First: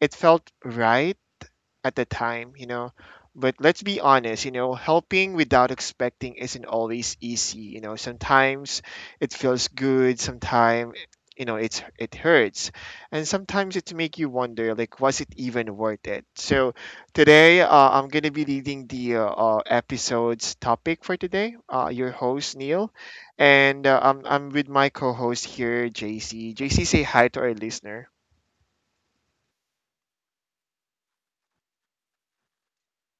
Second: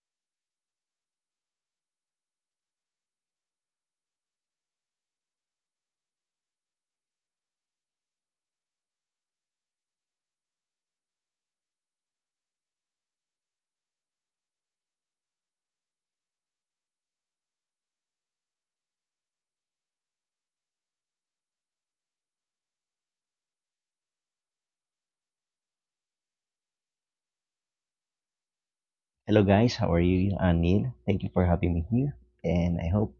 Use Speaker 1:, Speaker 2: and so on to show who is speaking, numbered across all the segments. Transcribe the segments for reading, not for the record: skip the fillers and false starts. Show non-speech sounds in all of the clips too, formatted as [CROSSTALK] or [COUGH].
Speaker 1: it felt right at the time. But let's be honest, you know, helping without expecting isn't always easy. You know, sometimes it feels good, sometimes it hurts, and sometimes it make you wonder, like, was it even worth it? So today, I'm gonna be leading the episode's topic for today. Your host Neil, and I'm with my co-host here, JC. JC, say hi to our listener.
Speaker 2: Hello guys, how are you? Anil, thank you for having me here, and I hope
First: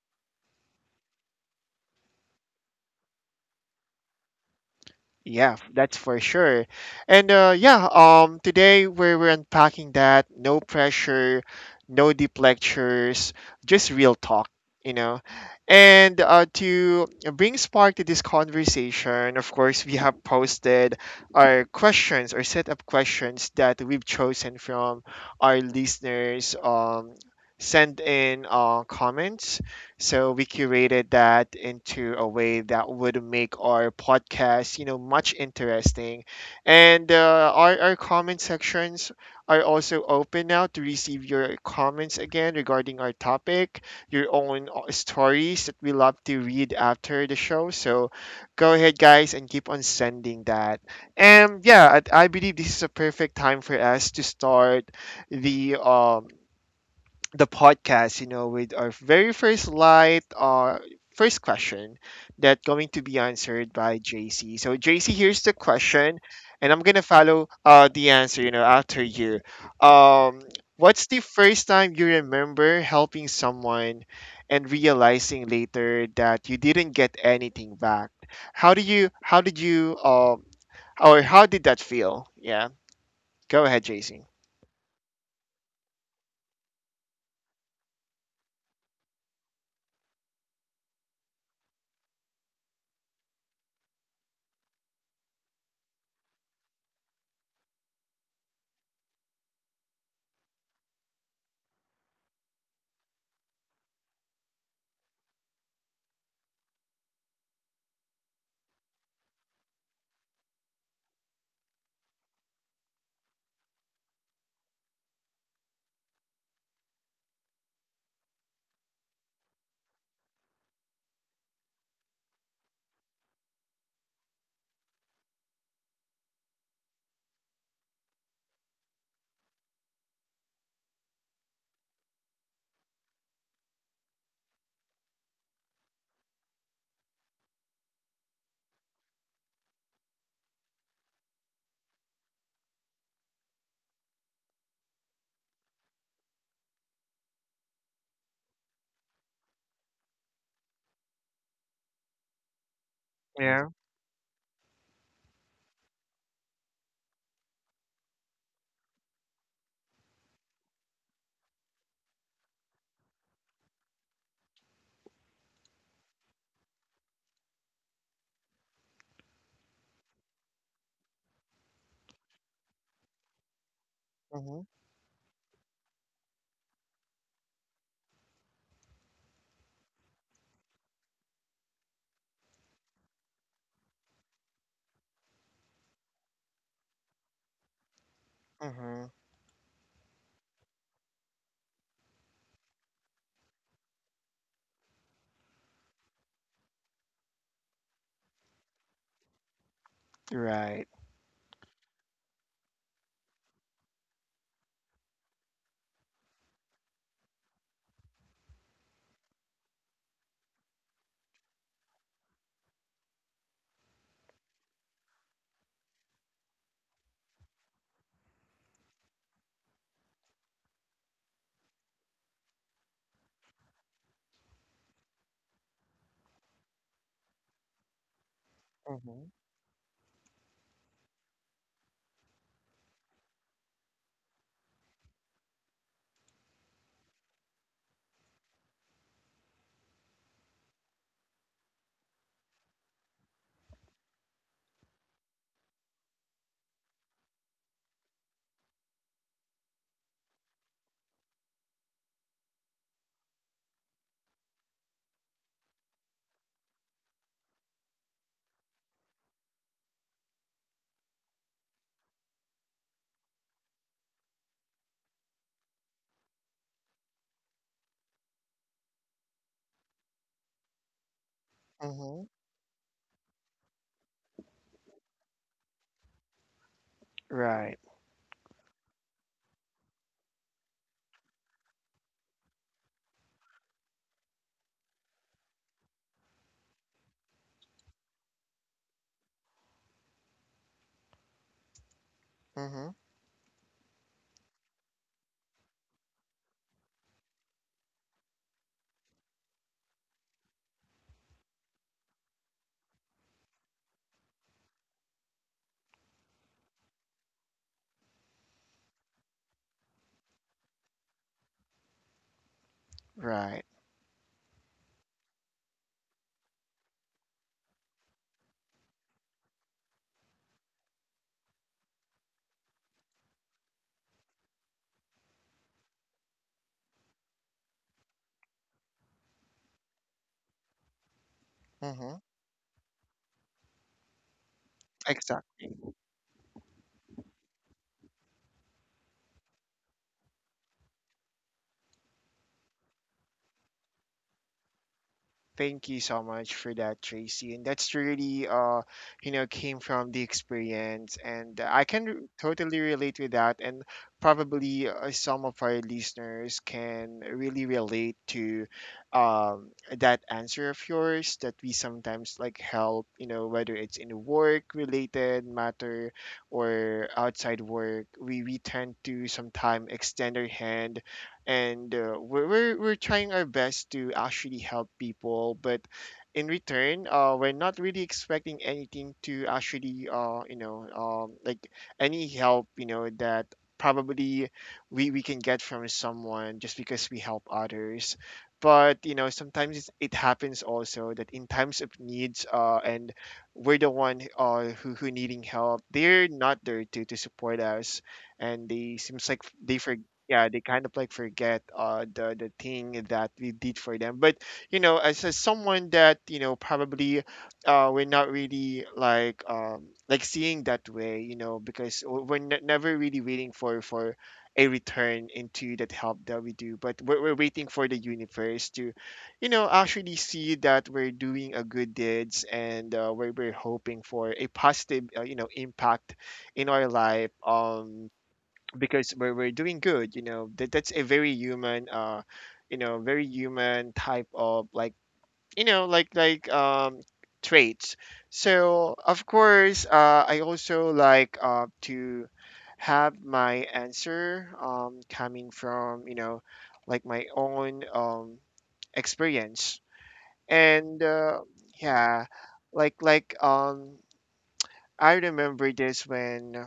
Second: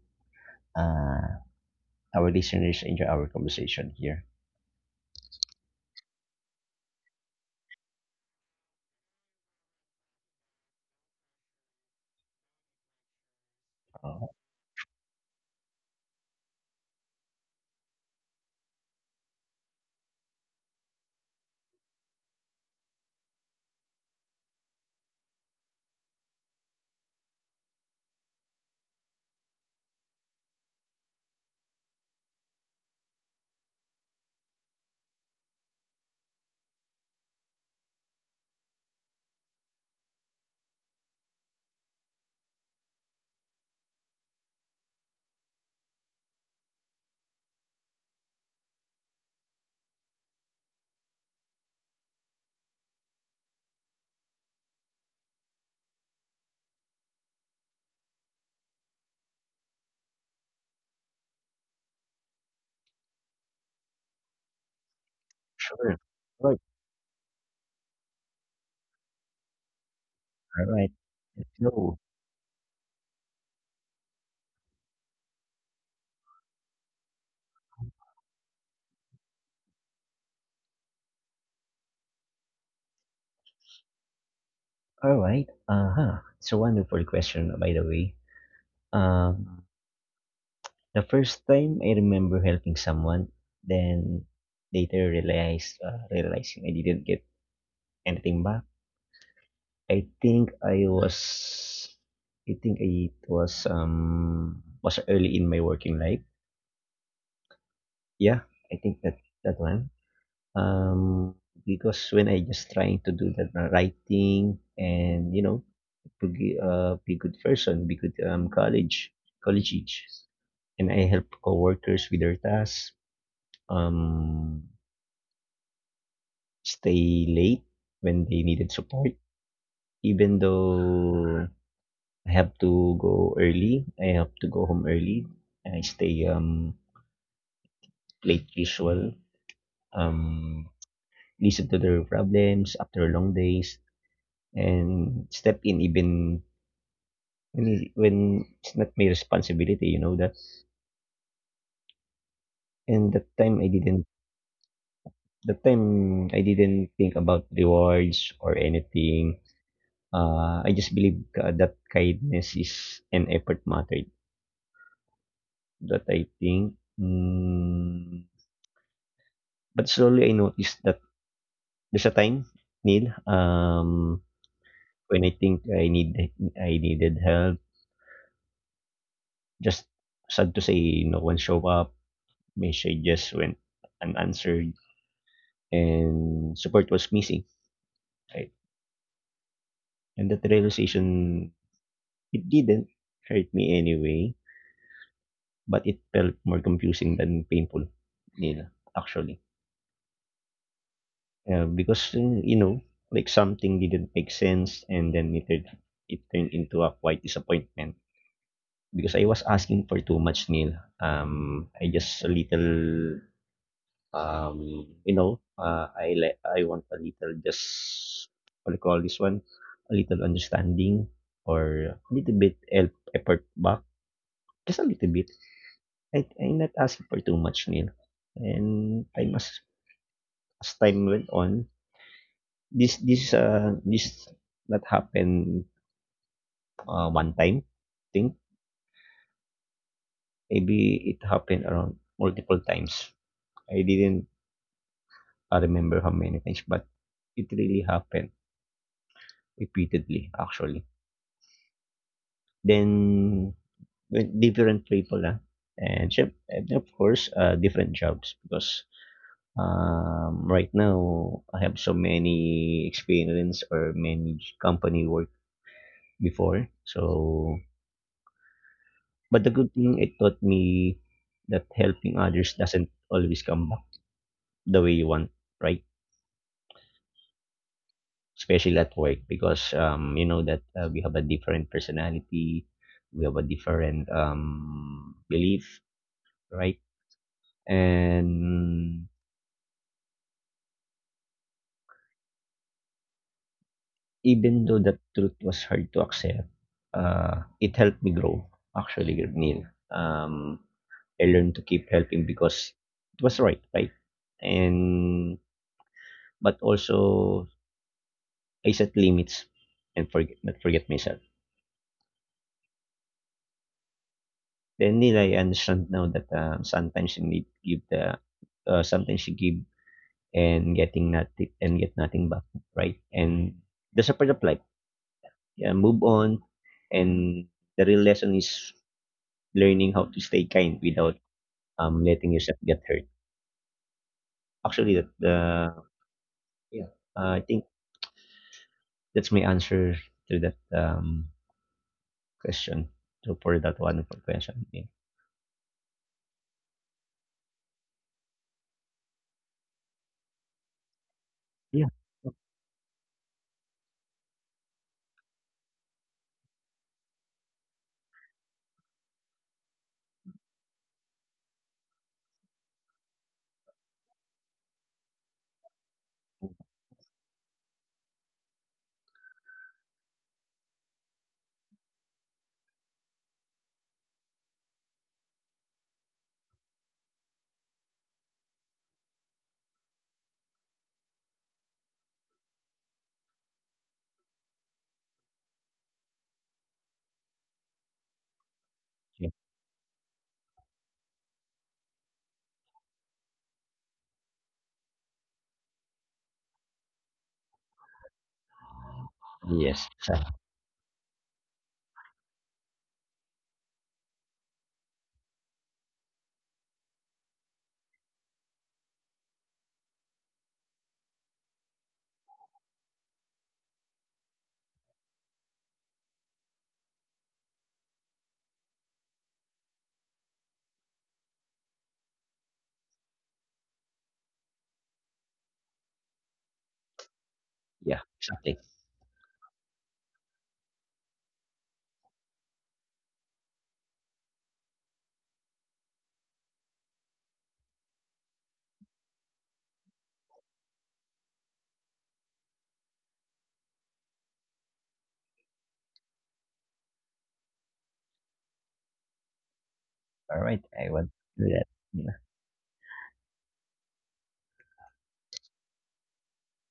Speaker 2: uh, our listeners enjoy our conversation here.
Speaker 1: That's for sure. And today we're unpacking that. No pressure, no deep lectures, just real
Speaker 2: Uh,
Speaker 1: talk, you know. And to bring spark to this conversation, of course, we have posted our questions or set up questions that we've chosen from our listeners. Send in comments so we curated that into a way that would make our podcast, you know, much interesting. And our comment sections are also open now to receive your comments again regarding our topic, your own stories that we love to read after the show. So go ahead, guys, and keep on sending that. And yeah, I believe this is a perfect time for us to start the um the podcast, you know, with our very first light, first question that going to be answered by JC. So JC, here's the
Speaker 2: sure.
Speaker 1: question,
Speaker 2: Right.
Speaker 1: and I'm gonna follow the answer, you know, after you. Um,
Speaker 2: All right.
Speaker 1: what's the
Speaker 2: Let's
Speaker 1: first time
Speaker 2: go.
Speaker 1: you remember helping someone and realizing later that you didn't get anything back? How do you? How did you? Or how did that feel? Yeah, go ahead, JC.
Speaker 2: All right. Uh huh. It's a wonderful question, by the way. Um, the first time I remember helping someone, then later realized realizing I didn't get anything back. I think I was. I think it was early in my working life. Yeah, I think that one. Um, because when I just trying to do that writing and you know, to be good person, be good college age, and I help coworkers with their tasks. Um, stay late when they needed support, even though I have to go early. I have to go home early. I stay late usual. Um, listen to their problems after long days and step in even when it's not my responsibility, you know that. And that time I
Speaker 1: Yeah.
Speaker 2: didn't That time I didn't think about rewards or anything. I just believe that kindness is an effort matter that I think. Mm, but slowly I noticed that there's a time, Neil,
Speaker 1: Mm-hmm.
Speaker 2: when I needed help. Just sad to say, no one showed up. Messages went unanswered and support was missing, right?
Speaker 1: Mm-hmm.
Speaker 2: And that realization, it didn't hurt me anyway, but it felt more confusing than painful, nila, actually.
Speaker 1: Right.
Speaker 2: Because, you know, like something didn't make sense and then it turned into a quite disappointment because I was asking for too much, Neil. I just a little Um, you know, I want a little, just what do you call this one, a little understanding or a little bit help effort back, just a little bit. I'm not asking for too much, Neil. And
Speaker 1: Mm-hmm.
Speaker 2: time As time went on, this not happened one time. Think maybe it happened around multiple times. I didn't remember how many times, but it really happened repeatedly actually. Then with different people, ah. And of course, different jobs because, right now I have so many experience or many company work before. So but the good thing it taught me that helping
Speaker 1: Mm-hmm.
Speaker 2: others doesn't always come back the way you want, right?
Speaker 1: Right.
Speaker 2: Especially at work because, you know that, we have a different personality, we have a different, belief, right? And
Speaker 1: Mm-hmm.
Speaker 2: even though that truth was hard to accept, it helped me grow, actually, Neil. I learned to keep helping because it was right, right? And but also I set limits and forget not forget myself.
Speaker 1: Right.
Speaker 2: Then Neil, I understand now that sometimes you give and get nothing back, right? And that's a part of life. Yeah, move on. And the real lesson is learning how to stay kind without
Speaker 1: Mm-hmm.
Speaker 2: letting yourself get hurt. Actually, that
Speaker 1: Exactly.
Speaker 2: the yeah, I think that's my answer to that question. So for that one, for question, yeah,
Speaker 1: Thank you so much for that, Tracy. And that's really, came from the experience, and
Speaker 2: yeah,
Speaker 1: totally relate with that. And probably some of our listeners can really relate to, um, that answer of yours that we sometimes like help, you know, whether it's in work-related matter or outside work, we tend to sometimes extend our hand and we're trying our best to actually help people but in return we're not really expecting anything to actually like any help you know that probably we can get from someone just because we help others but you
Speaker 2: okay.
Speaker 1: know sometimes it happens also that in times of needs and we're the one who needing help, they're not there to support us and they seems like they
Speaker 2: Yes,
Speaker 1: forget,
Speaker 2: so,
Speaker 1: yeah, they kind of like forget the thing that we did for them, but you know as someone that you know probably we're not really like seeing that way you know because never really waiting for a return into that help that we do, but we're waiting for the universe to you know actually see that we're doing a good deeds and we're hoping for a positive impact in our life
Speaker 2: yeah,
Speaker 1: um
Speaker 2: exactly.
Speaker 1: because we're doing good you know that that's a very human very human type of you know like like um traits. So of course I also like to have my answer coming from you know like my own experience.
Speaker 2: All right, I
Speaker 1: And
Speaker 2: want to do that. Yeah.
Speaker 1: yeah like like um I remember this when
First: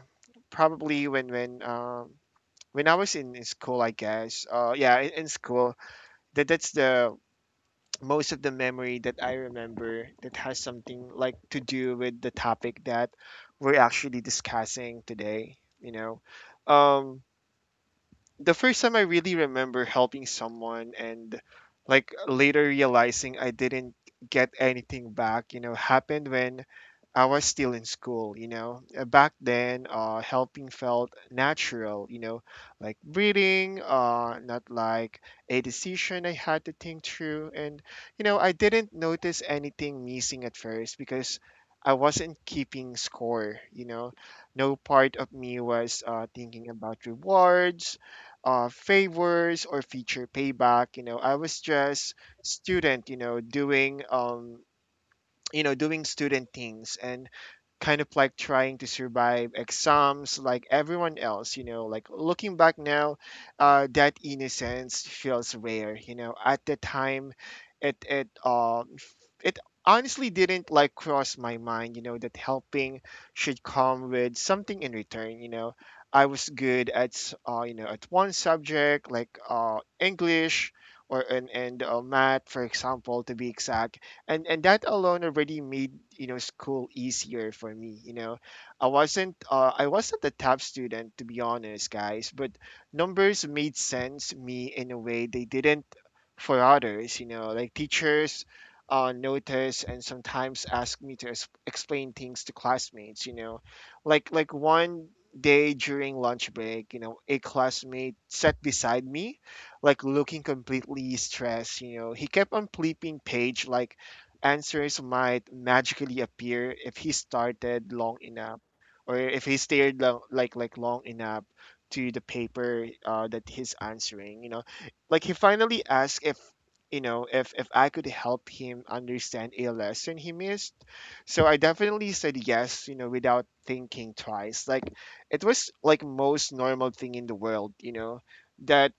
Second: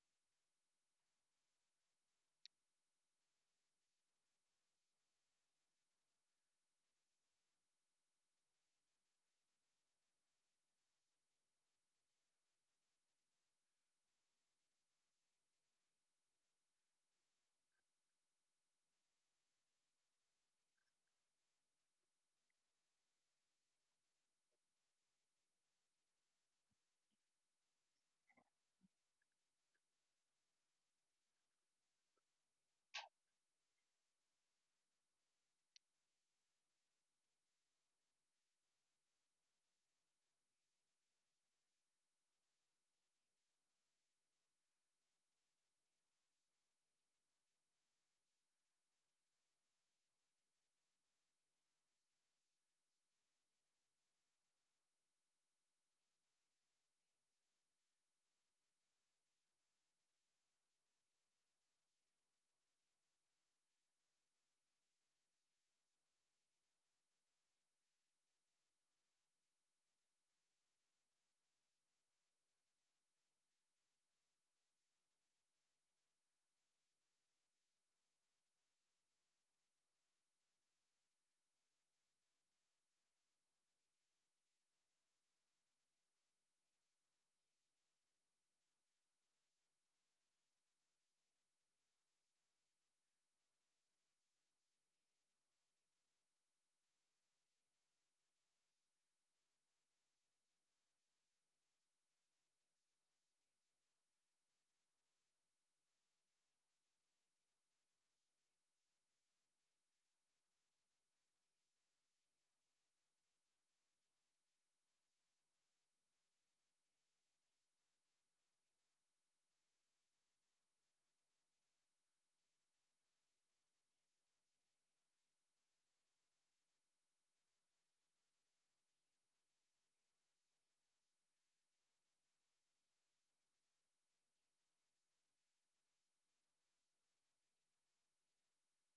Speaker 1: probably when I was in school, I guess. Yeah, in school, that that's the [TSK] most of the memory that I remember that has something like to do with the topic that we're actually discussing today. You know, um, the first time I really remember helping someone and like later realizing I didn't get anything back, you know, happened when I was still in school, you know. Back then, helping felt natural, you know, like breathing, not like a decision I had to think through. And, you know, I didn't notice anything missing at first because I wasn't keeping score, you know. No part of me was thinking about rewards, favors or feature payback. You know, I was just student, you know, doing doing student things, and kind of like trying to survive exams like everyone else, you know. Like looking back now, that innocence feels rare, you know. At the time, it it um f- it honestly didn't like cross my mind, you know, that helping should come with something in return, you know. I was good at s- You know, at one subject like english or and math for example to be exact, and that alone already made you know school easier for me, you know. I wasn't a top student to be honest, guys, but numbers made sense to me in a way they didn't for others, you know. Like teachers, notice and sometimes ask me to explain things to classmates, you know, one day during lunch break, you know, a classmate sat beside me like looking completely stressed, you know. He kept on flipping page like answers might magically appear if he started long enough, or if he stared lo- like long enough to the paper that he's answering, you know. Like he finally asked if, if I could help him understand a lesson he missed, so I definitely said yes, you know, without thinking twice, like it was like most normal thing in the world, you know. That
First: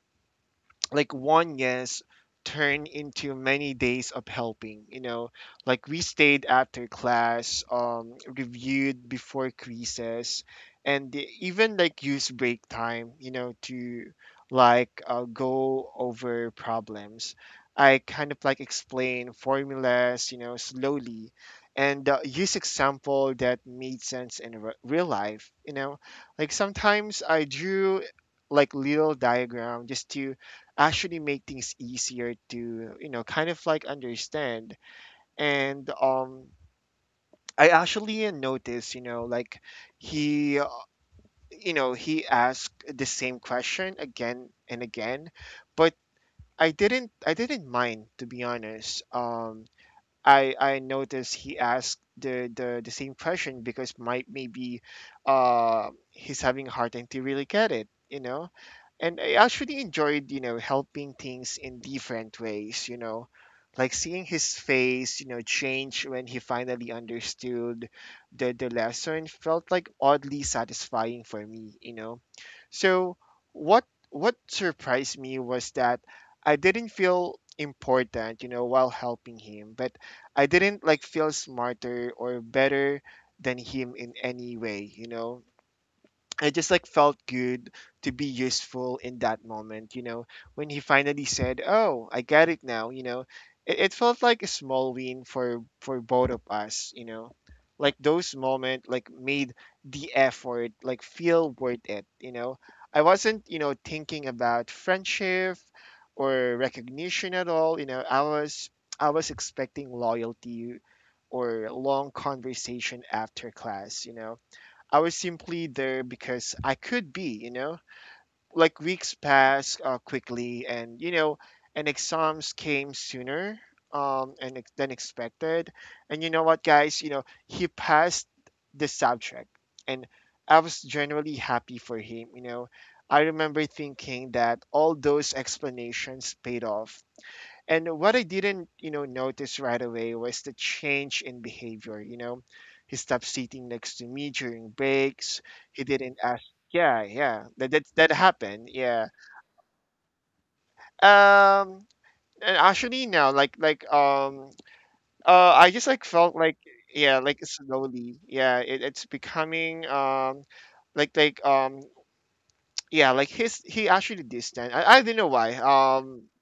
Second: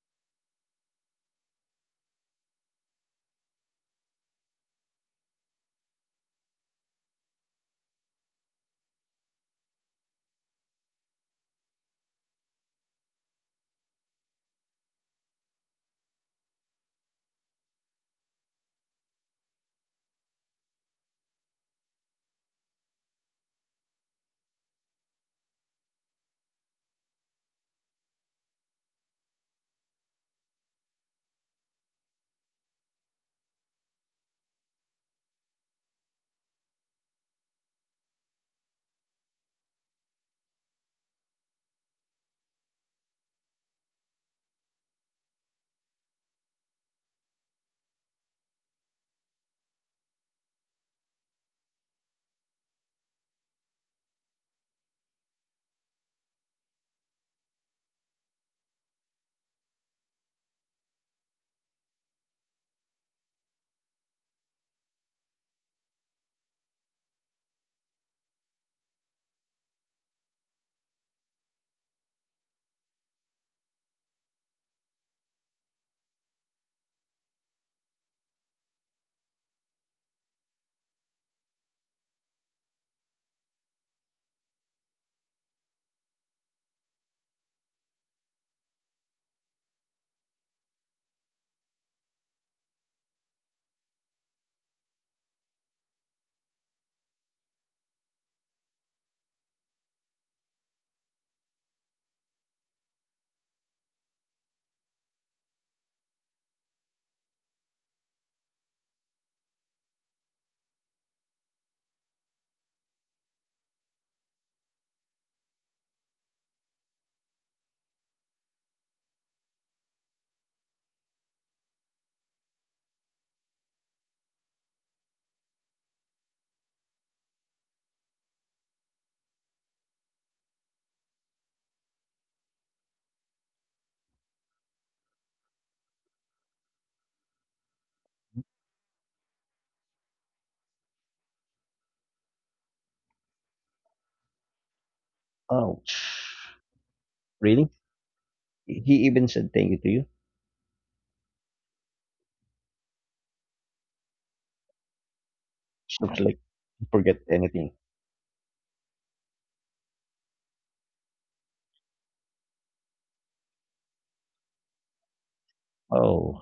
Speaker 1: like one yes turn into many days of helping, you know. Like we stayed after class, reviewed before quizzes, and even like use break time, you know, to like go over problems. I kind of like explain formulas, you know, slowly, and use example that made sense in real life, you know. Like sometimes I drew like little diagram just to actually make things easier to you know kind of like understand. And I actually noticed, you know, like he he asked the same question again and again, but I didn't mind to be honest. I noticed he asked the same question because might maybe he's having a hard time to really get it, you know. And I actually enjoyed, you know, helping things in different ways, you know, like seeing his face, you know, change when he finally understood the lesson, felt like oddly satisfying for me, you know. So what surprised me was that I didn't feel important, you know, while helping him, but I didn't like feel smarter or better than him in any way, you know. I just like felt good to be useful in that moment, you know, when he finally said, "Oh, I get it now," you know, it felt like a small win for both of us, you know. Like those moments like made the effort like feel worth it, you know. I wasn't, you know, thinking about friendship or recognition at all, you know. I was expecting loyalty or long conversation after class, you know. I was simply there because I could be, you know? Like weeks passed quickly and, you know, and exams came sooner than expected. And you know what, guys? You know, he passed the subject, and I was generally happy for him, you know? I remember thinking that all those explanations paid off, and what I didn't, you know, notice right away was the change in behavior. You know, he stopped sitting next to me during breaks.
Speaker 2: Oh,
Speaker 1: He didn't ask. Yeah, yeah,
Speaker 2: really?
Speaker 1: that happened. Yeah.
Speaker 2: He even said thank you to you.
Speaker 1: Um, and actually now, I just like
Speaker 2: Looks
Speaker 1: felt
Speaker 2: like
Speaker 1: like,
Speaker 2: he
Speaker 1: yeah,
Speaker 2: forget
Speaker 1: like
Speaker 2: anything.
Speaker 1: slowly, yeah, it's becoming like like um, [TSK] yeah, like his he actually distant. I don't know why.
Speaker 2: Oh,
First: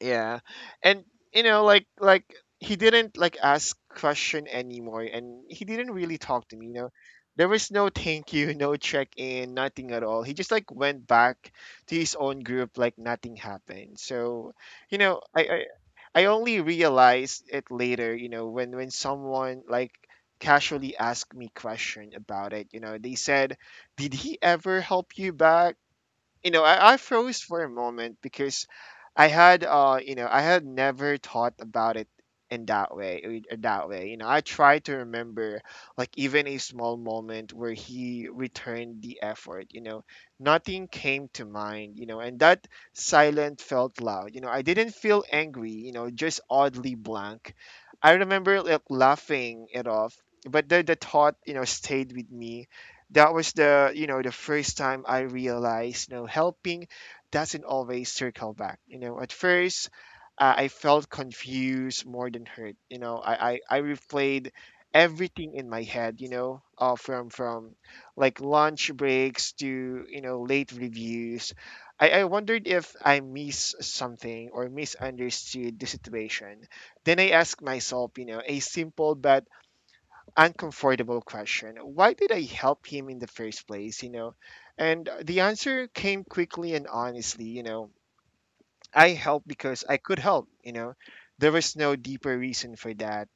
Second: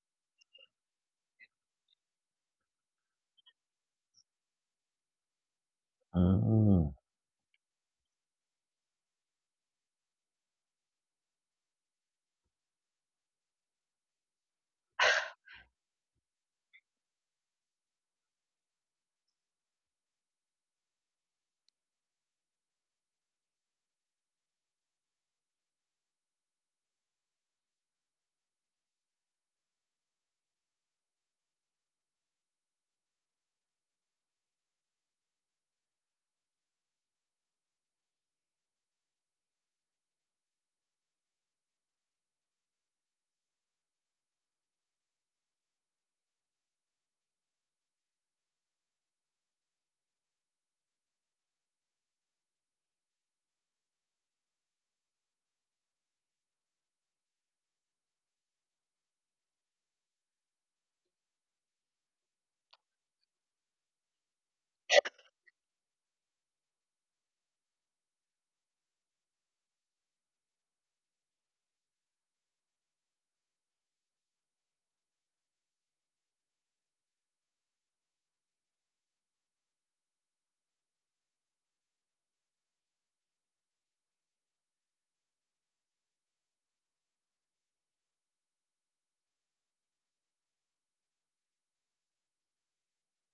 Speaker 1: Yeah. And you know, he didn't like ask question anymore and he didn't really talk to me, you know.
Speaker 2: mm.
Speaker 1: There was no thank you, [LAUGHS] no check in, nothing at all. He just like went back to his own group like nothing happened. So, you know, I I, I only realized it later, when someone like casually asked me question about it, you know, they said, "Did he ever help you back?" I froze for a moment because I had, I had never thought about it in that way, in that way. You know, I tried to remember like even a small moment where he returned the effort. You know, nothing came to mind. You know, and that silent felt loud. You know, I didn't feel angry. You know, just oddly blank. I remember like laughing it off, but the thought, you know, stayed with me that was the you know the first time I realized you know helping doesn't always circle back. You know, at first I felt confused more than hurt. I replayed everything in my head. You know, from like lunch breaks to you know late reviews. I wondered if I missed something or misunderstood the situation. Then I asked myself, you know, a simple but uncomfortable question. Why did I help him in the first place, you know? And the answer came quickly and honestly, you know, I helped because I could help, you know. There was no deeper reason for that.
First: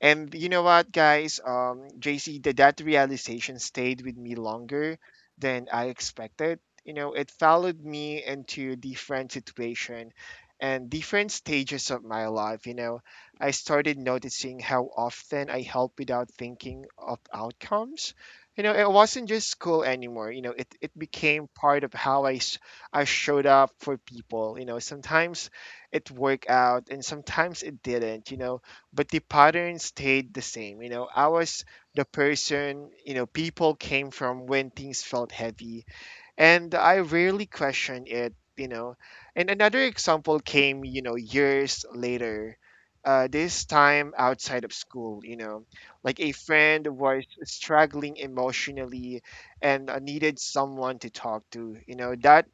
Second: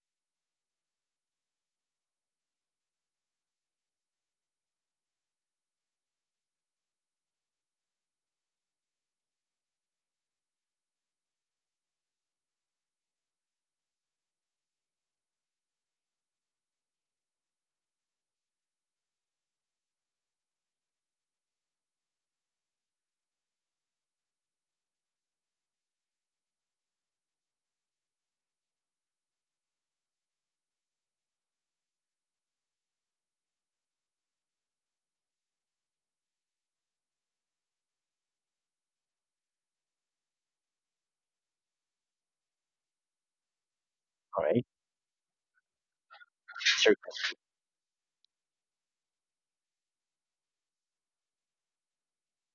Speaker 1: And you know what, guys? JC, that realization stayed with me longer than I expected. You know, it followed me into different situation and different stages of my life. You know, I started noticing how often I help without thinking of outcomes. You know, it wasn't just school anymore. You know, it became part of how I showed up for people. You know, sometimes it worked out and sometimes it didn't, you know, but the pattern stayed the same. You know, I was the person, you know, people came from when things felt heavy and I rarely questioned it, you know. And another example came, you know, years later. This time
Speaker 2: All right.
Speaker 1: outside of school, you know, like a friend
Speaker 2: Circle,
Speaker 1: was struggling emotionally and needed someone to talk to. You know, that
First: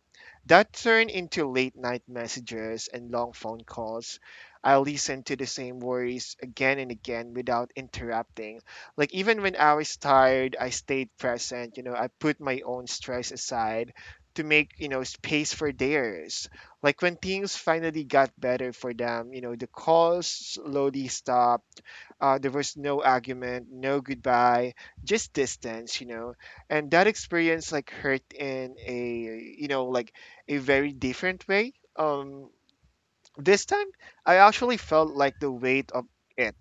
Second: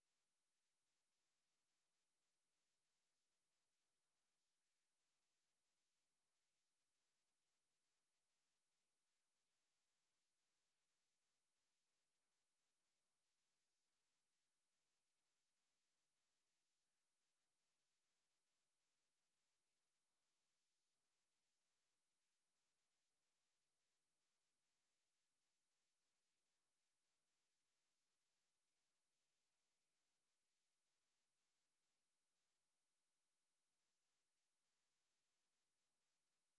Speaker 1: that turned into late night messages and long phone calls. I listened to the same worries again and again without interrupting. Like, even when I was tired, I stayed present. You know, I put my own stress aside to make, you know, space for theirs. Like, when things finally got better for them, you know, the calls slowly stopped. There was no argument, no goodbye, just distance, you know. And that experience, like, hurt in a, you know, like, a very different way. This time, I actually felt like the weight of it,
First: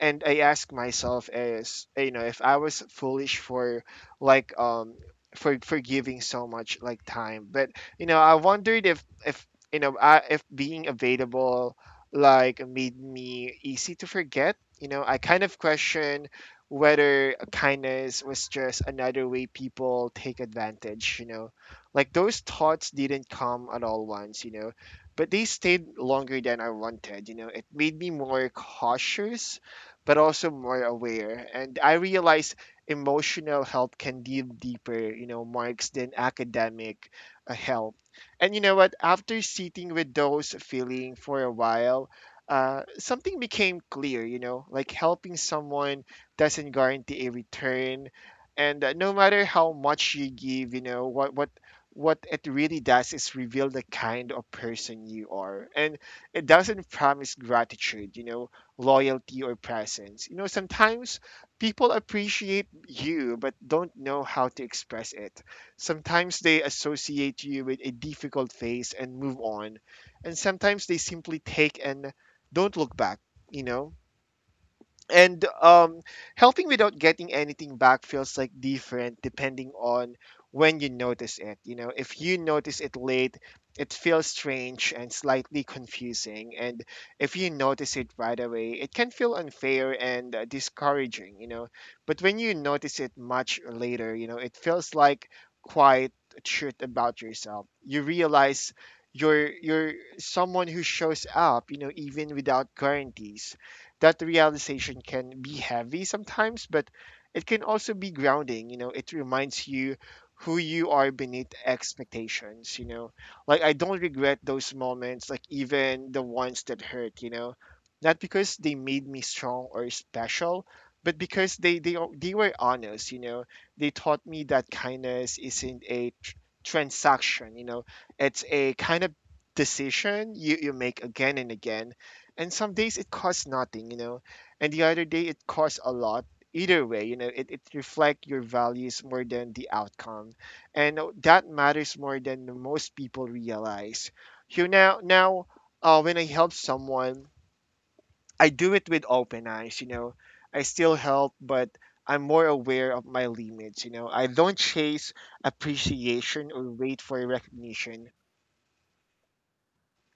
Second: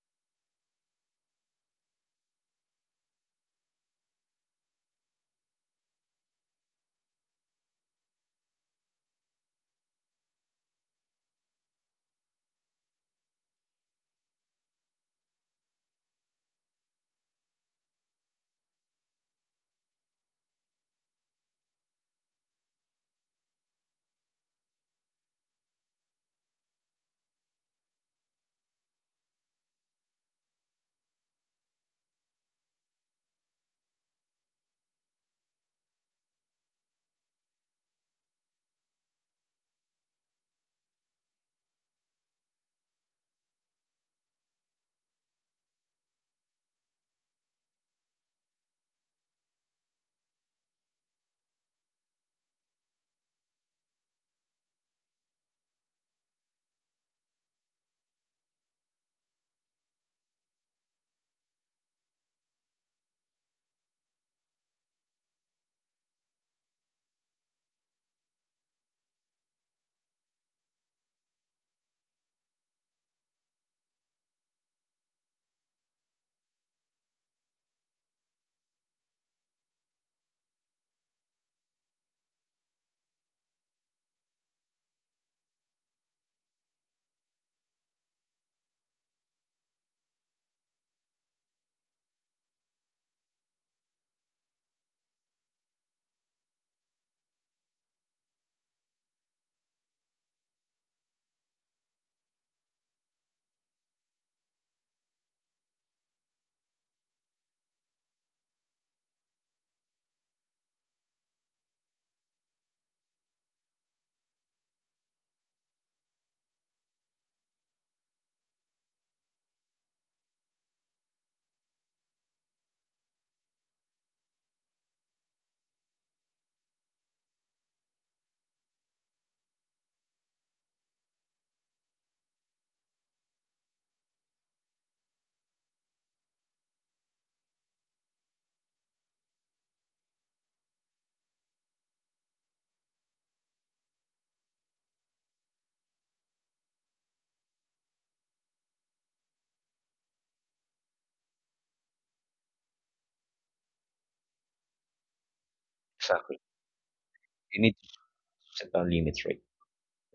Speaker 1: and I ask myself is, you know, if I was foolish for like for giving so much like time, but you know I wondered if you know I, if being available like made me easy to forget, you know, I kind of question whether kindness was just another way people take advantage, you know, like those thoughts didn't come at all once, you know, but they stayed longer than I wanted. You know, it made me more cautious but also more aware. And I realize emotional help can give deeper, you know, marks than academic help. And you know what? After sitting with those feeling for a while, something became clear. You know, like helping someone doesn't guarantee a return, and no matter how much you give, you know what what it really does is reveal the kind of person you are, and it doesn't promise gratitude, you know, loyalty or presence. You know, sometimes people appreciate you but don't know how to express it. Sometimes they associate you with a difficult phase and move on. And sometimes they simply take and don't look back, you know? And helping without getting anything back feels like different depending on when you notice it, you know. If you notice it late it feels strange and slightly confusing, and if you notice it right away it can feel unfair and discouraging, you know. But when you notice it much later, you know, it feels like quiet truth about yourself. You realize you're someone who shows up, you know, even without guarantees. That realization can be heavy sometimes, but it can also be grounding. You know, it reminds you who you are beneath expectations. You know, like I don't regret those moments, like even the ones that hurt. You know, not because they made me strong or special, but because they were honest. You know, they taught me that kindness isn't a transaction. You know, it's a kind of decision you make again and again. And some days it costs nothing, you know, and the other day it costs a lot. Either way, you know, it reflects your values more than the outcome, and that matters more than most people realize. You now now when I help someone I do it with open eyes, you know. I still help, but I'm more aware of my limits, you know. I don't chase
Speaker 2: exactly.
Speaker 1: appreciation or wait for
Speaker 2: You need to
Speaker 1: recognition.
Speaker 2: set down limits, right?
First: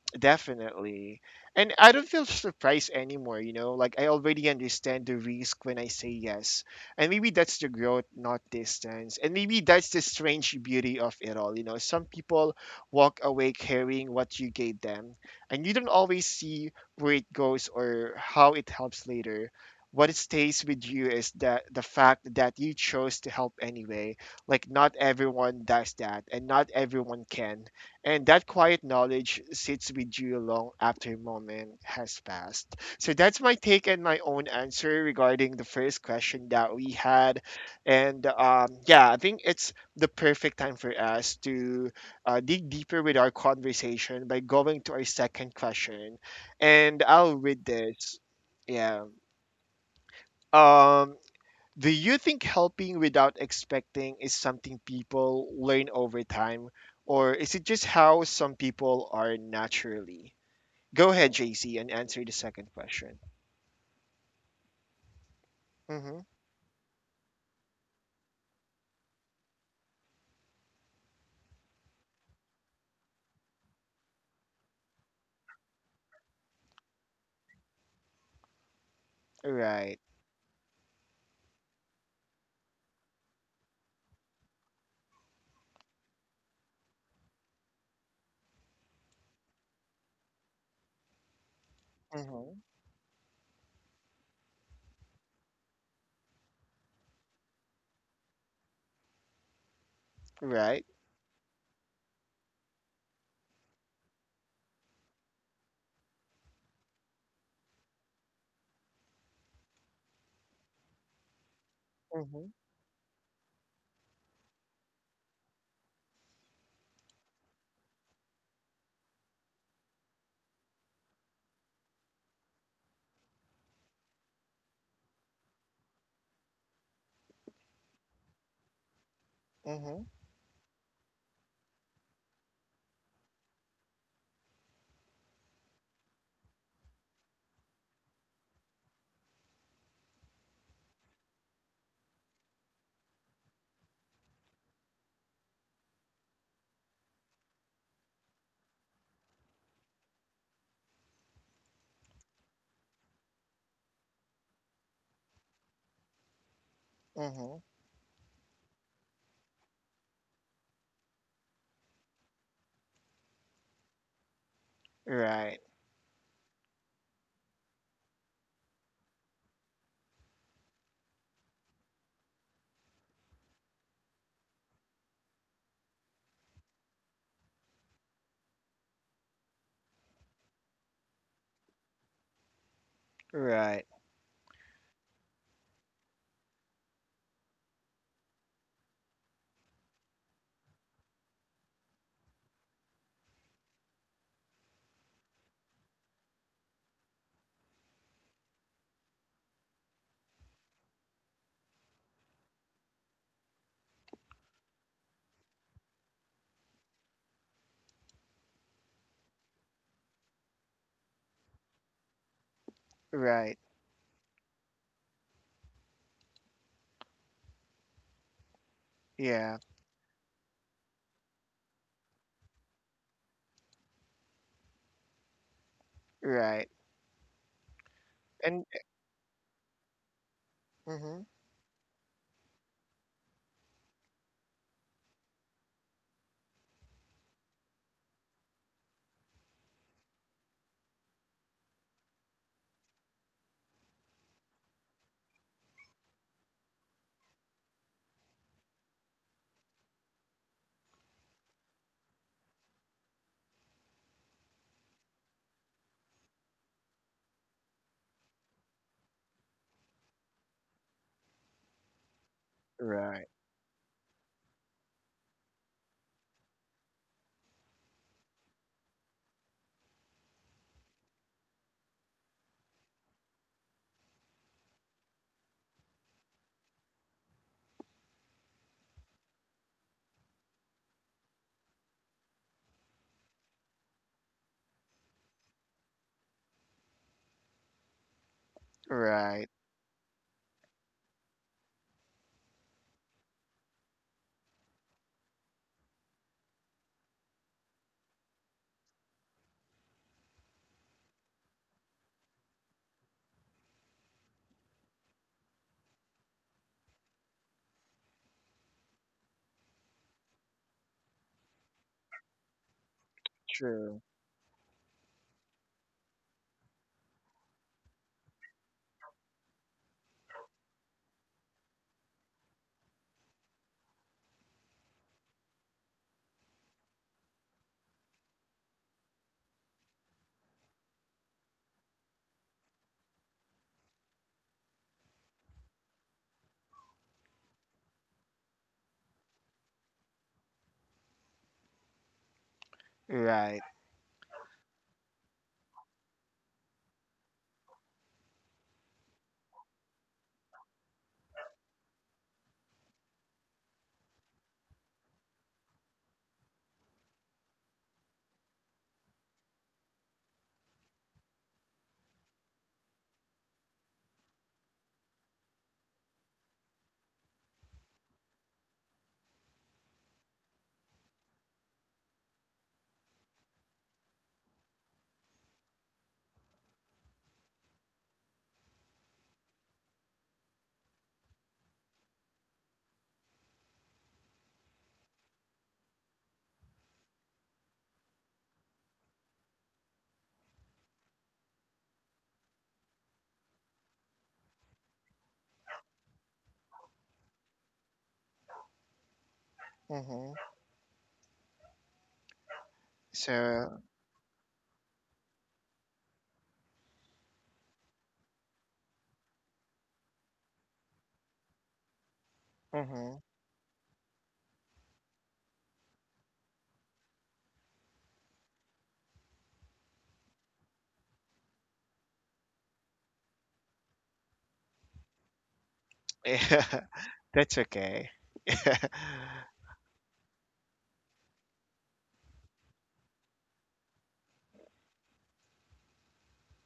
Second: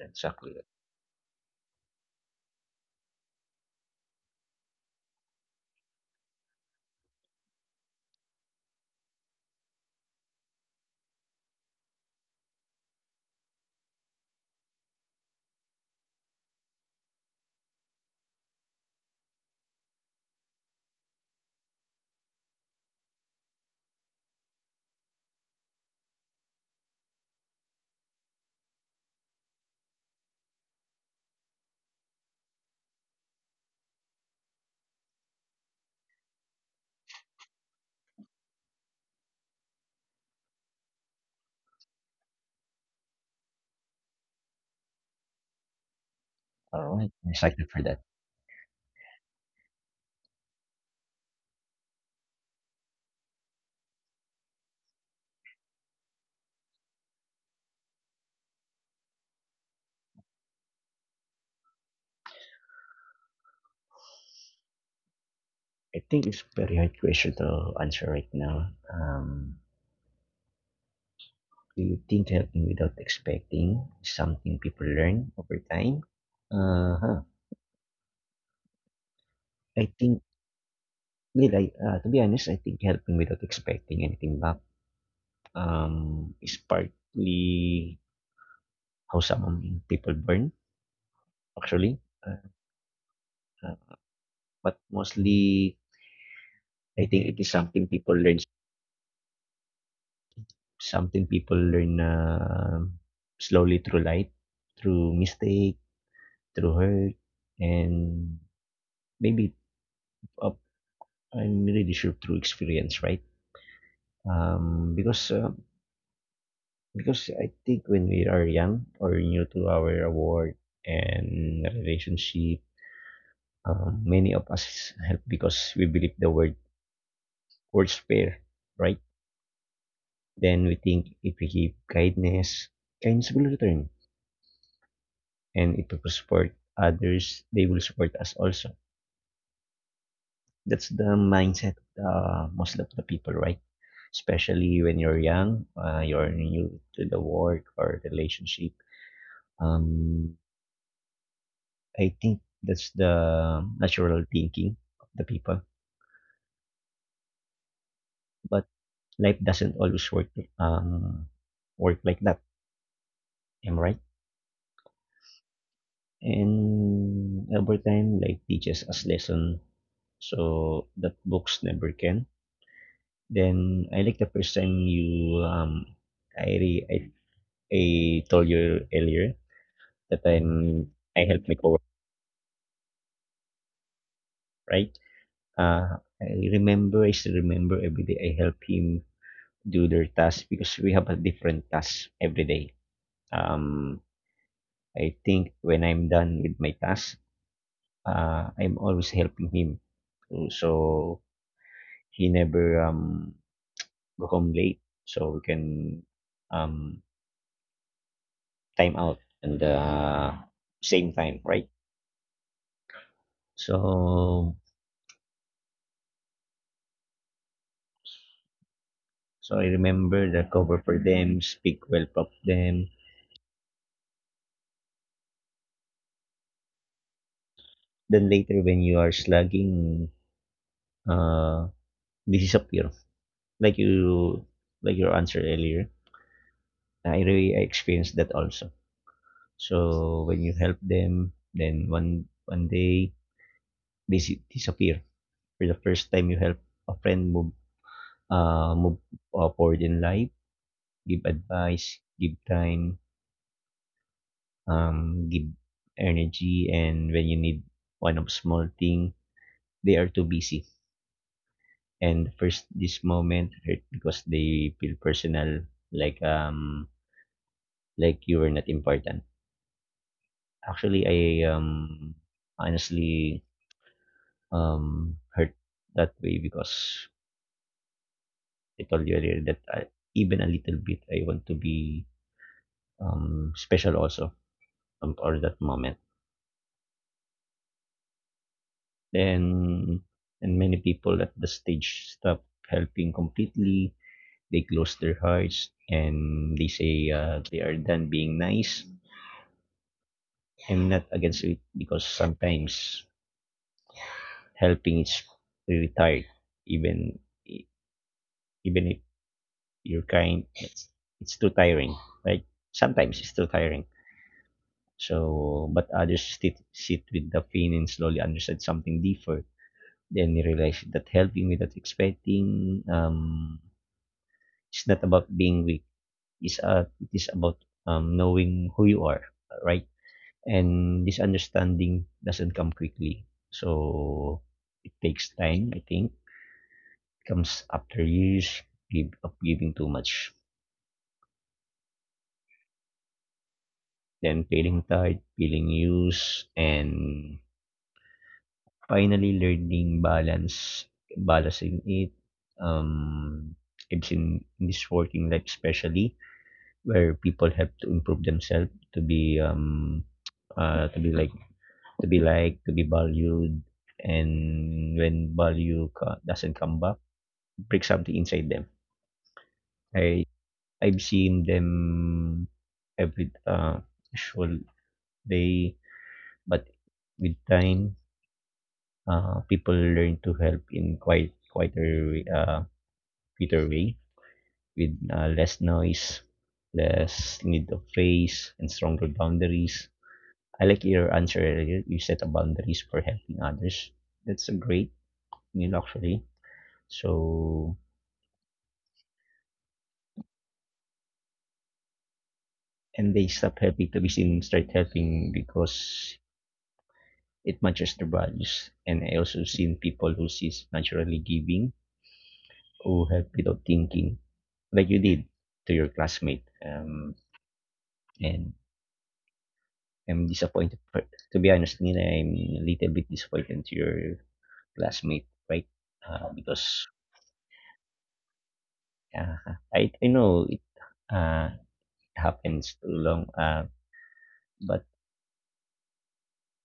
Speaker 2: Exactly.
Speaker 1: Definitely. And I don't feel surprised anymore, you know? Like, I already understand the risk when I say yes. And maybe that's the growth, not distance. And maybe that's the strange beauty of it all, you know? Some people walk away carrying what you gave them, and you don't always see where it goes or how it helps later. What stays with you is that the fact that you chose to help anyway. Like, not everyone does that, and not everyone can. And that quiet knowledge sits with you long after a moment has passed. So that's my take and my own answer regarding the first question that we had. And yeah, I think it's the perfect time for us to dig deeper with our conversation by going to our second question.
Speaker 2: All
Speaker 1: And
Speaker 2: right. I'm
Speaker 1: I'll read
Speaker 2: excited for that.
Speaker 1: this. Yeah. Um, do you think helping without expecting is something people learn over time, or is it just how some people are naturally? Go ahead, JC, and answer the second question.
Speaker 2: I
Speaker 1: Mm-hmm.
Speaker 2: think it's very hard question to answer right now. Do you think helping without expecting is something people learn over time? Uh huh. I
Speaker 1: Right.
Speaker 2: think, to be honest, I think helping without expecting anything back is partly how some people burn, actually. Uh,
Speaker 1: Mm-hmm.
Speaker 2: uh, but mostly, I think it is something people learn,
Speaker 1: Right.
Speaker 2: something people learn Uh. slowly through life, through mistake, through hurt, and maybe uh, I'm really sure through
Speaker 1: Mm-hmm.
Speaker 2: experience, right? Um, because uh, because I think when we are young or new to our work and relationship, many of us help because we believe the words fair, right?
Speaker 1: Mm-hmm.
Speaker 2: Then we think if we give kindness, kindness will return, and if we support others, they will support us also. That's the mindset of the most of the people, right? Especially when you're young, you're new to the work or relationship. Um, I think that's the natural thinking of the people.
Speaker 1: Mm-hmm.
Speaker 2: But life doesn't always um, work like that. Am I right?
Speaker 1: Right.
Speaker 2: And over time, life teaches us lesson. So that books never can. Then I like the first time you I re- I told you earlier that I help my coworker,
Speaker 1: Right.
Speaker 2: right? I still remember every day I help him do their tasks because we have a different task every day. Um, I think when I'm done with my task, I'm always helping him. So he never go home late so we can um, time out and same time, right?
Speaker 1: Right.
Speaker 2: So
Speaker 1: Yeah.
Speaker 2: so I remember the cover for them, speak well of them.
Speaker 1: Right.
Speaker 2: Then later
Speaker 1: And
Speaker 2: when you are slugging,
Speaker 1: mm-hmm.
Speaker 2: uh, this is a like you, like your answer earlier, I experienced that also. So when you help them, then one one day they s- disappear. For the first time you help a friend move, uh, move forward in life, give advice, give time, give energy, and when you need one of small thing, they are too busy and first this
Speaker 1: Right.
Speaker 2: moment hurt because they feel personal, like um like you were not important actually. I Honestly, hurt that way because I told you earlier that even a little bit I want to be special also, for that moment.
Speaker 1: Right.
Speaker 2: Then and many people at the stage stop helping completely. They close their hearts and they say they are done being nice. I'm not against it because sometimes helping is really tired, even e, even if you're kind, it's too tiring, right? Sometimes it's too tiring.
Speaker 1: True.
Speaker 2: So, but others sit with the pain and slowly understand something deeper. Then you realize that helping without expecting, it's not about being weak. It is about knowing who you are, right? And this understanding doesn't come quickly. So it takes time, I think. It comes after years of giving too much.
Speaker 1: Right.
Speaker 2: Then feeling tired, feeling used, and finally learning balance, balancing it. Um, in this working life especially where people have to improve themselves uh, to be like to be liked, to be valued, and when doesn't come back, break something inside them. I I've seen them every usual day, but with time, people learn to help in quieter way with less noise, less need of face, and stronger boundaries. I like your answer earlier. You set a boundaries for helping others. That's a great meal actually. So
Speaker 1: Mm-hmm.
Speaker 2: and they stop
Speaker 1: So
Speaker 2: helping to be seen, start helping because it matches their values. And I also seen people who sees naturally giving, who
Speaker 1: mm-hmm.
Speaker 2: help without thinking, like you did to your classmate. And I'm disappointed. For, to be honest, Nina, I'm a little bit disappointed to your classmate, right?
Speaker 1: [LAUGHS] Yeah,
Speaker 2: Because
Speaker 1: that's okay. [LAUGHS]
Speaker 2: uh, I know it uh, happens too long. But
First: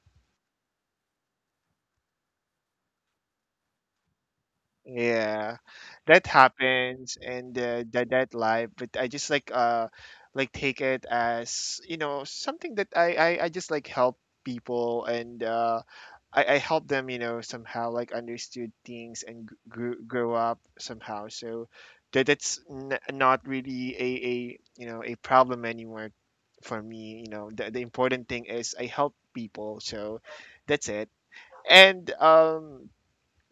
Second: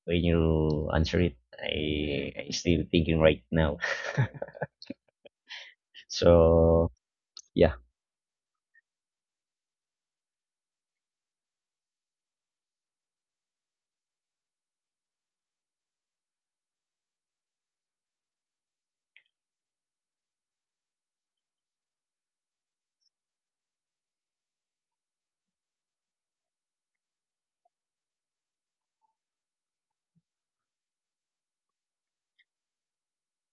Speaker 2: when you answer it, I still thinking right now. [LAUGHS]
Speaker 1: Yeah, that
Speaker 2: So,
Speaker 1: happens and
Speaker 2: yeah.
Speaker 1: that that life, but I just like take it as you know something that I just like help people and I help them, you know, somehow like understood things and g- grew grow up somehow. So that that's n not really a you know a problem anymore for me. You know the important thing is I help people. So that's it. And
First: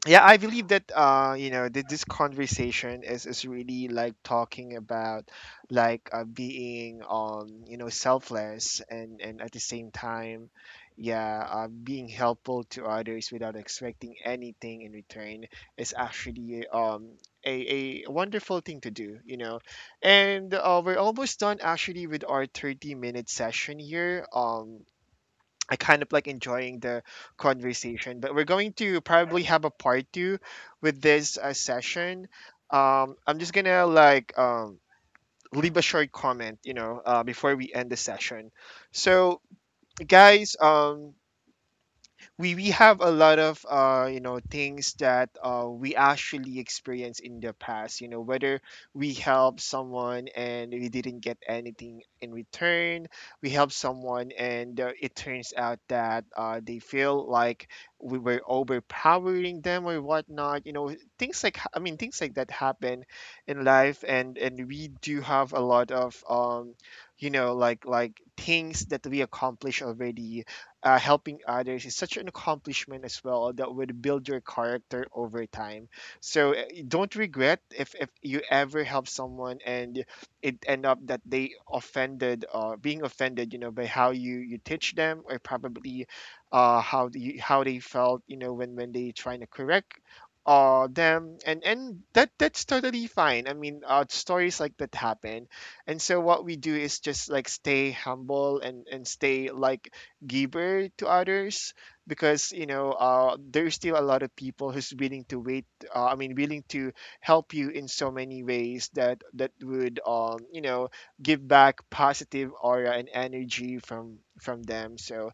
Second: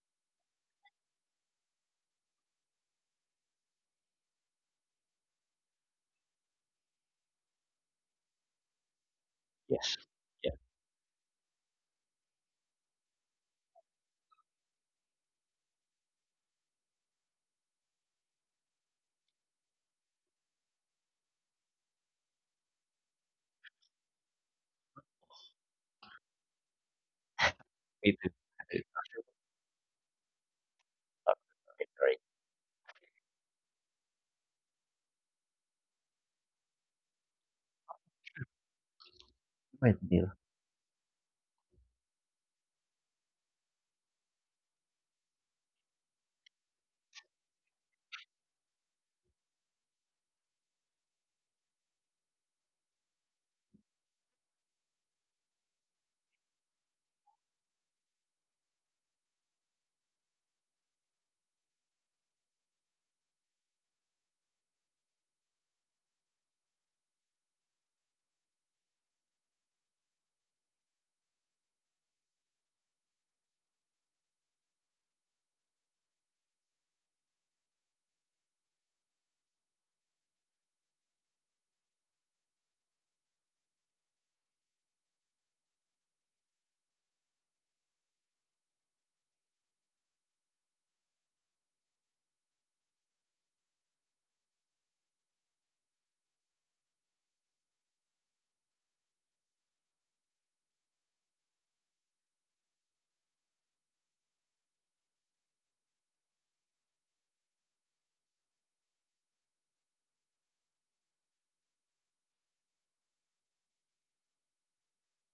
Speaker 1: yeah, I believe that you know that this conversation is really like talking about like being you know selfless, and at the same
Speaker 2: Yes.
Speaker 1: time
Speaker 2: Yeah,
Speaker 1: yeah being helpful to others without expecting anything in return is actually a wonderful thing to do, you know. And we're almost done actually with our 30-minute session here. I kind of like enjoying the
Speaker 2: me
Speaker 1: conversation,
Speaker 2: too.
Speaker 1: but we're going to probably have a part two with this
Speaker 2: Right.
Speaker 1: session. I'm just gonna like leave a short comment, you know, before we end the session. So,
Speaker 2: Right, deal.
Speaker 1: guys, we have a lot of you know things that we actually experienced in the past, you know, whether we help someone and we didn't get anything in return, we help someone and it turns out that they feel like we were overpowering them or whatnot, you know, things like things like that happen in life, and we do have a lot of you know like things that we accomplish already. Helping others is such an accomplishment as well that would build your character over time. So you don't regret if you ever help someone and it end up that they offended or being offended, you know, by how you teach them, or probably how the, how they felt, you know, when they trying to correct them, and and that's totally fine. Stories like that happen, and so what we do is just like stay humble and stay like giver to others, because you know there's still a lot of people who's willing to wait, willing to help you in so many ways that that would you know give back positive aura and energy from them. So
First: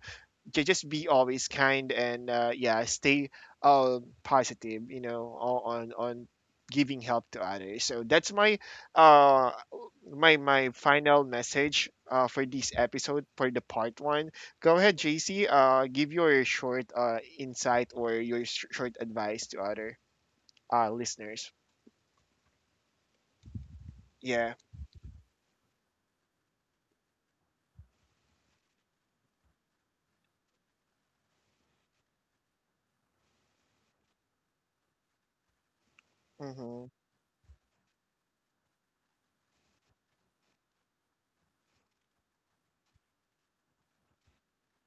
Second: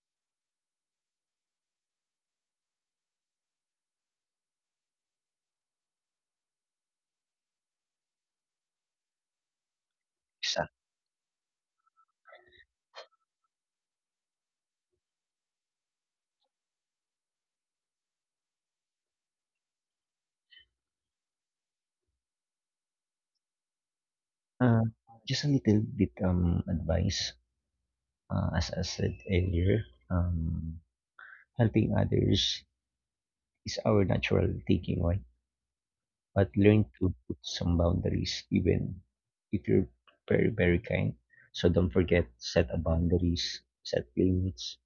Speaker 1: just be always kind, and yeah, stay positive, you know, on giving help to others. So that's my uh my
Speaker 2: Isa.
Speaker 1: my final message for this episode, for the part one. Go ahead, JC, give your short insight, or your short advice to other listeners. Yeah.
Speaker 2: Uh, just a little bit advice. As I said earlier, helping others is our natural taking, right? But
Speaker 1: Mm-hmm.
Speaker 2: learn to put some boundaries, even if you're very very kind. So don't forget set a boundaries, set limits.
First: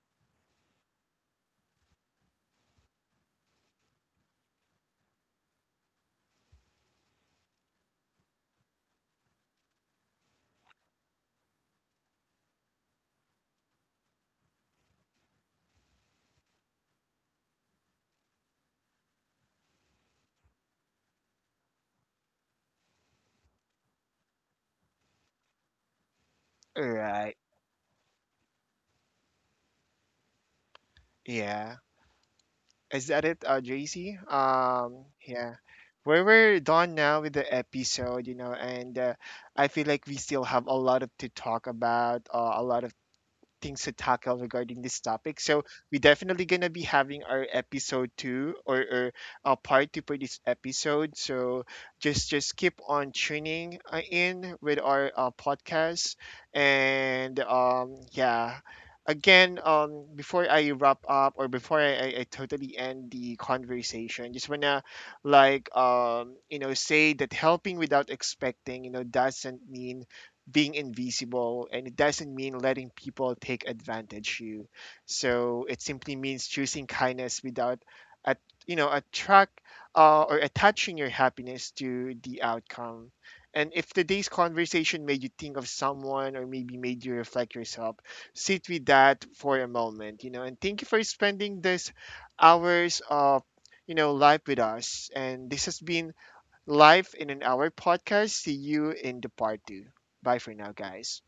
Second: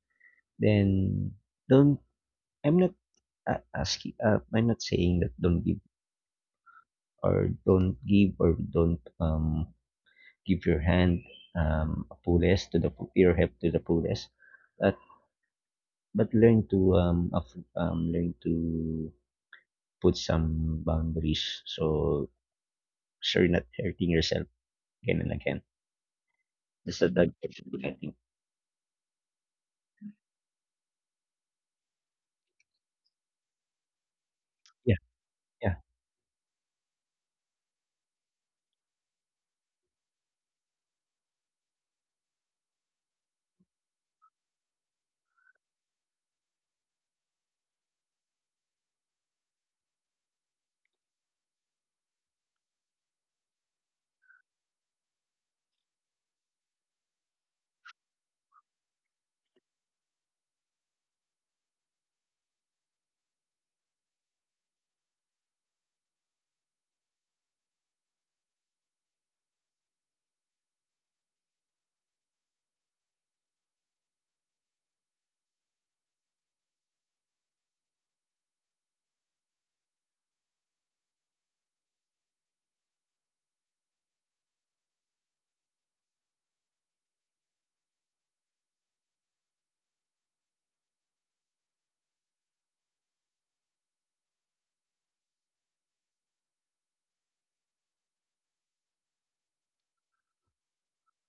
Speaker 2: Then don't. I'm not asking. I'm not saying that don't give or don't give or don't give your hand, fullest to the your help to the fullest, but but learn to learn to put some boundaries so so you're not hurting yourself again and again. That's the dog
Speaker 1: Right.
Speaker 2: person, I think.
Speaker 1: Yeah. Is that it, JC?
Speaker 2: Yeah,
Speaker 1: Yeah.
Speaker 2: yeah.
Speaker 1: Well, we're done now with the episode, you know, and I feel like we still have a lot of to talk about, a lot of things to tackle regarding this topic. So we definitely gonna be having our episode two or a part two for this episode. So just keep on tuning in with our podcast and yeah. Again, before I wrap up, or before I totally end the conversation, just wanna like you know say that helping without expecting you know doesn't mean being invisible, and it doesn't mean letting people take advantage you. So it simply means choosing kindness without at you know attract or attaching your happiness to the outcome. And if today's conversation made you think of someone, or maybe made you reflect yourself, sit with that for a moment, you know. And thank you for spending this hours of you know life with us, and this has been Life in an Hour podcast. See you in the part two. Bye for now, guys.